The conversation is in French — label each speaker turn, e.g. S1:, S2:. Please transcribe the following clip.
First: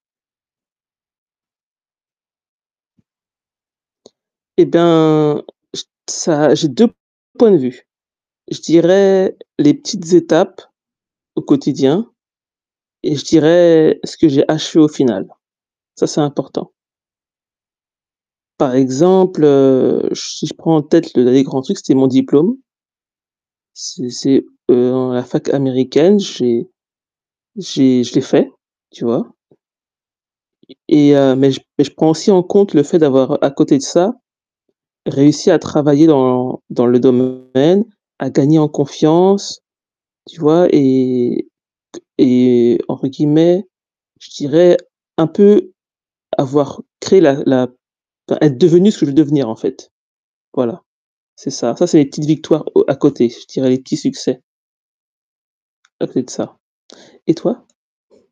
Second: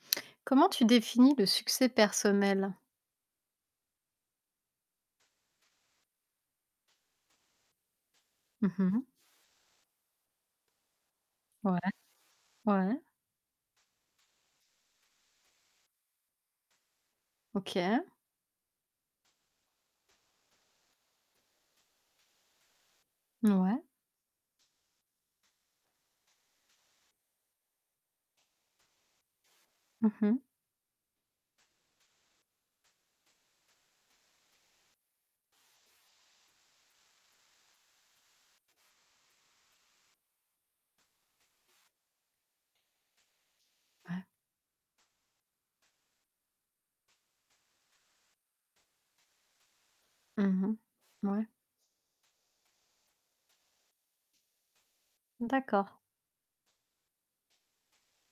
S1: Comment tu définis le succès personnel?
S2: Eh ben je ça, j'ai 2, points de vue. Je
S1: Mmh mh.
S2: dirais, les petites étapes, au
S1: Ouais.
S2: quotidien.
S1: Ouais.
S2: Et je dirais, ce que j'ai achevé au final. Ça, c'est important.
S1: OK.
S2: Par exemple heu, j si je prends en tête le dernier grand truc, c'était mon diplôme.
S1: Ouais.
S2: C'est c'est heu, en à la fac Américaine, j'ai j'ai je l'ai fait, tu vois?
S1: Mmh mh.
S2: Et et heu, mais je mais je prends aussi en compte le fait d'avoir à côté de ça, réussi à travailler dans dans le domaine, à gagner en confiance. Tu vois? Et que et, entre guillemets,
S1: Ouais.
S2: je dirais un peu, avoir créé la la p être devenue ce que je veux devenir en fait.
S1: Mmh mh.
S2: Voilà.
S1: Mouais.
S2: C'est ça. Ça c'est mes petites victoires au à côté, je dirais les petits succès.
S1: D'accord.
S2: À côté de ça. Et toi?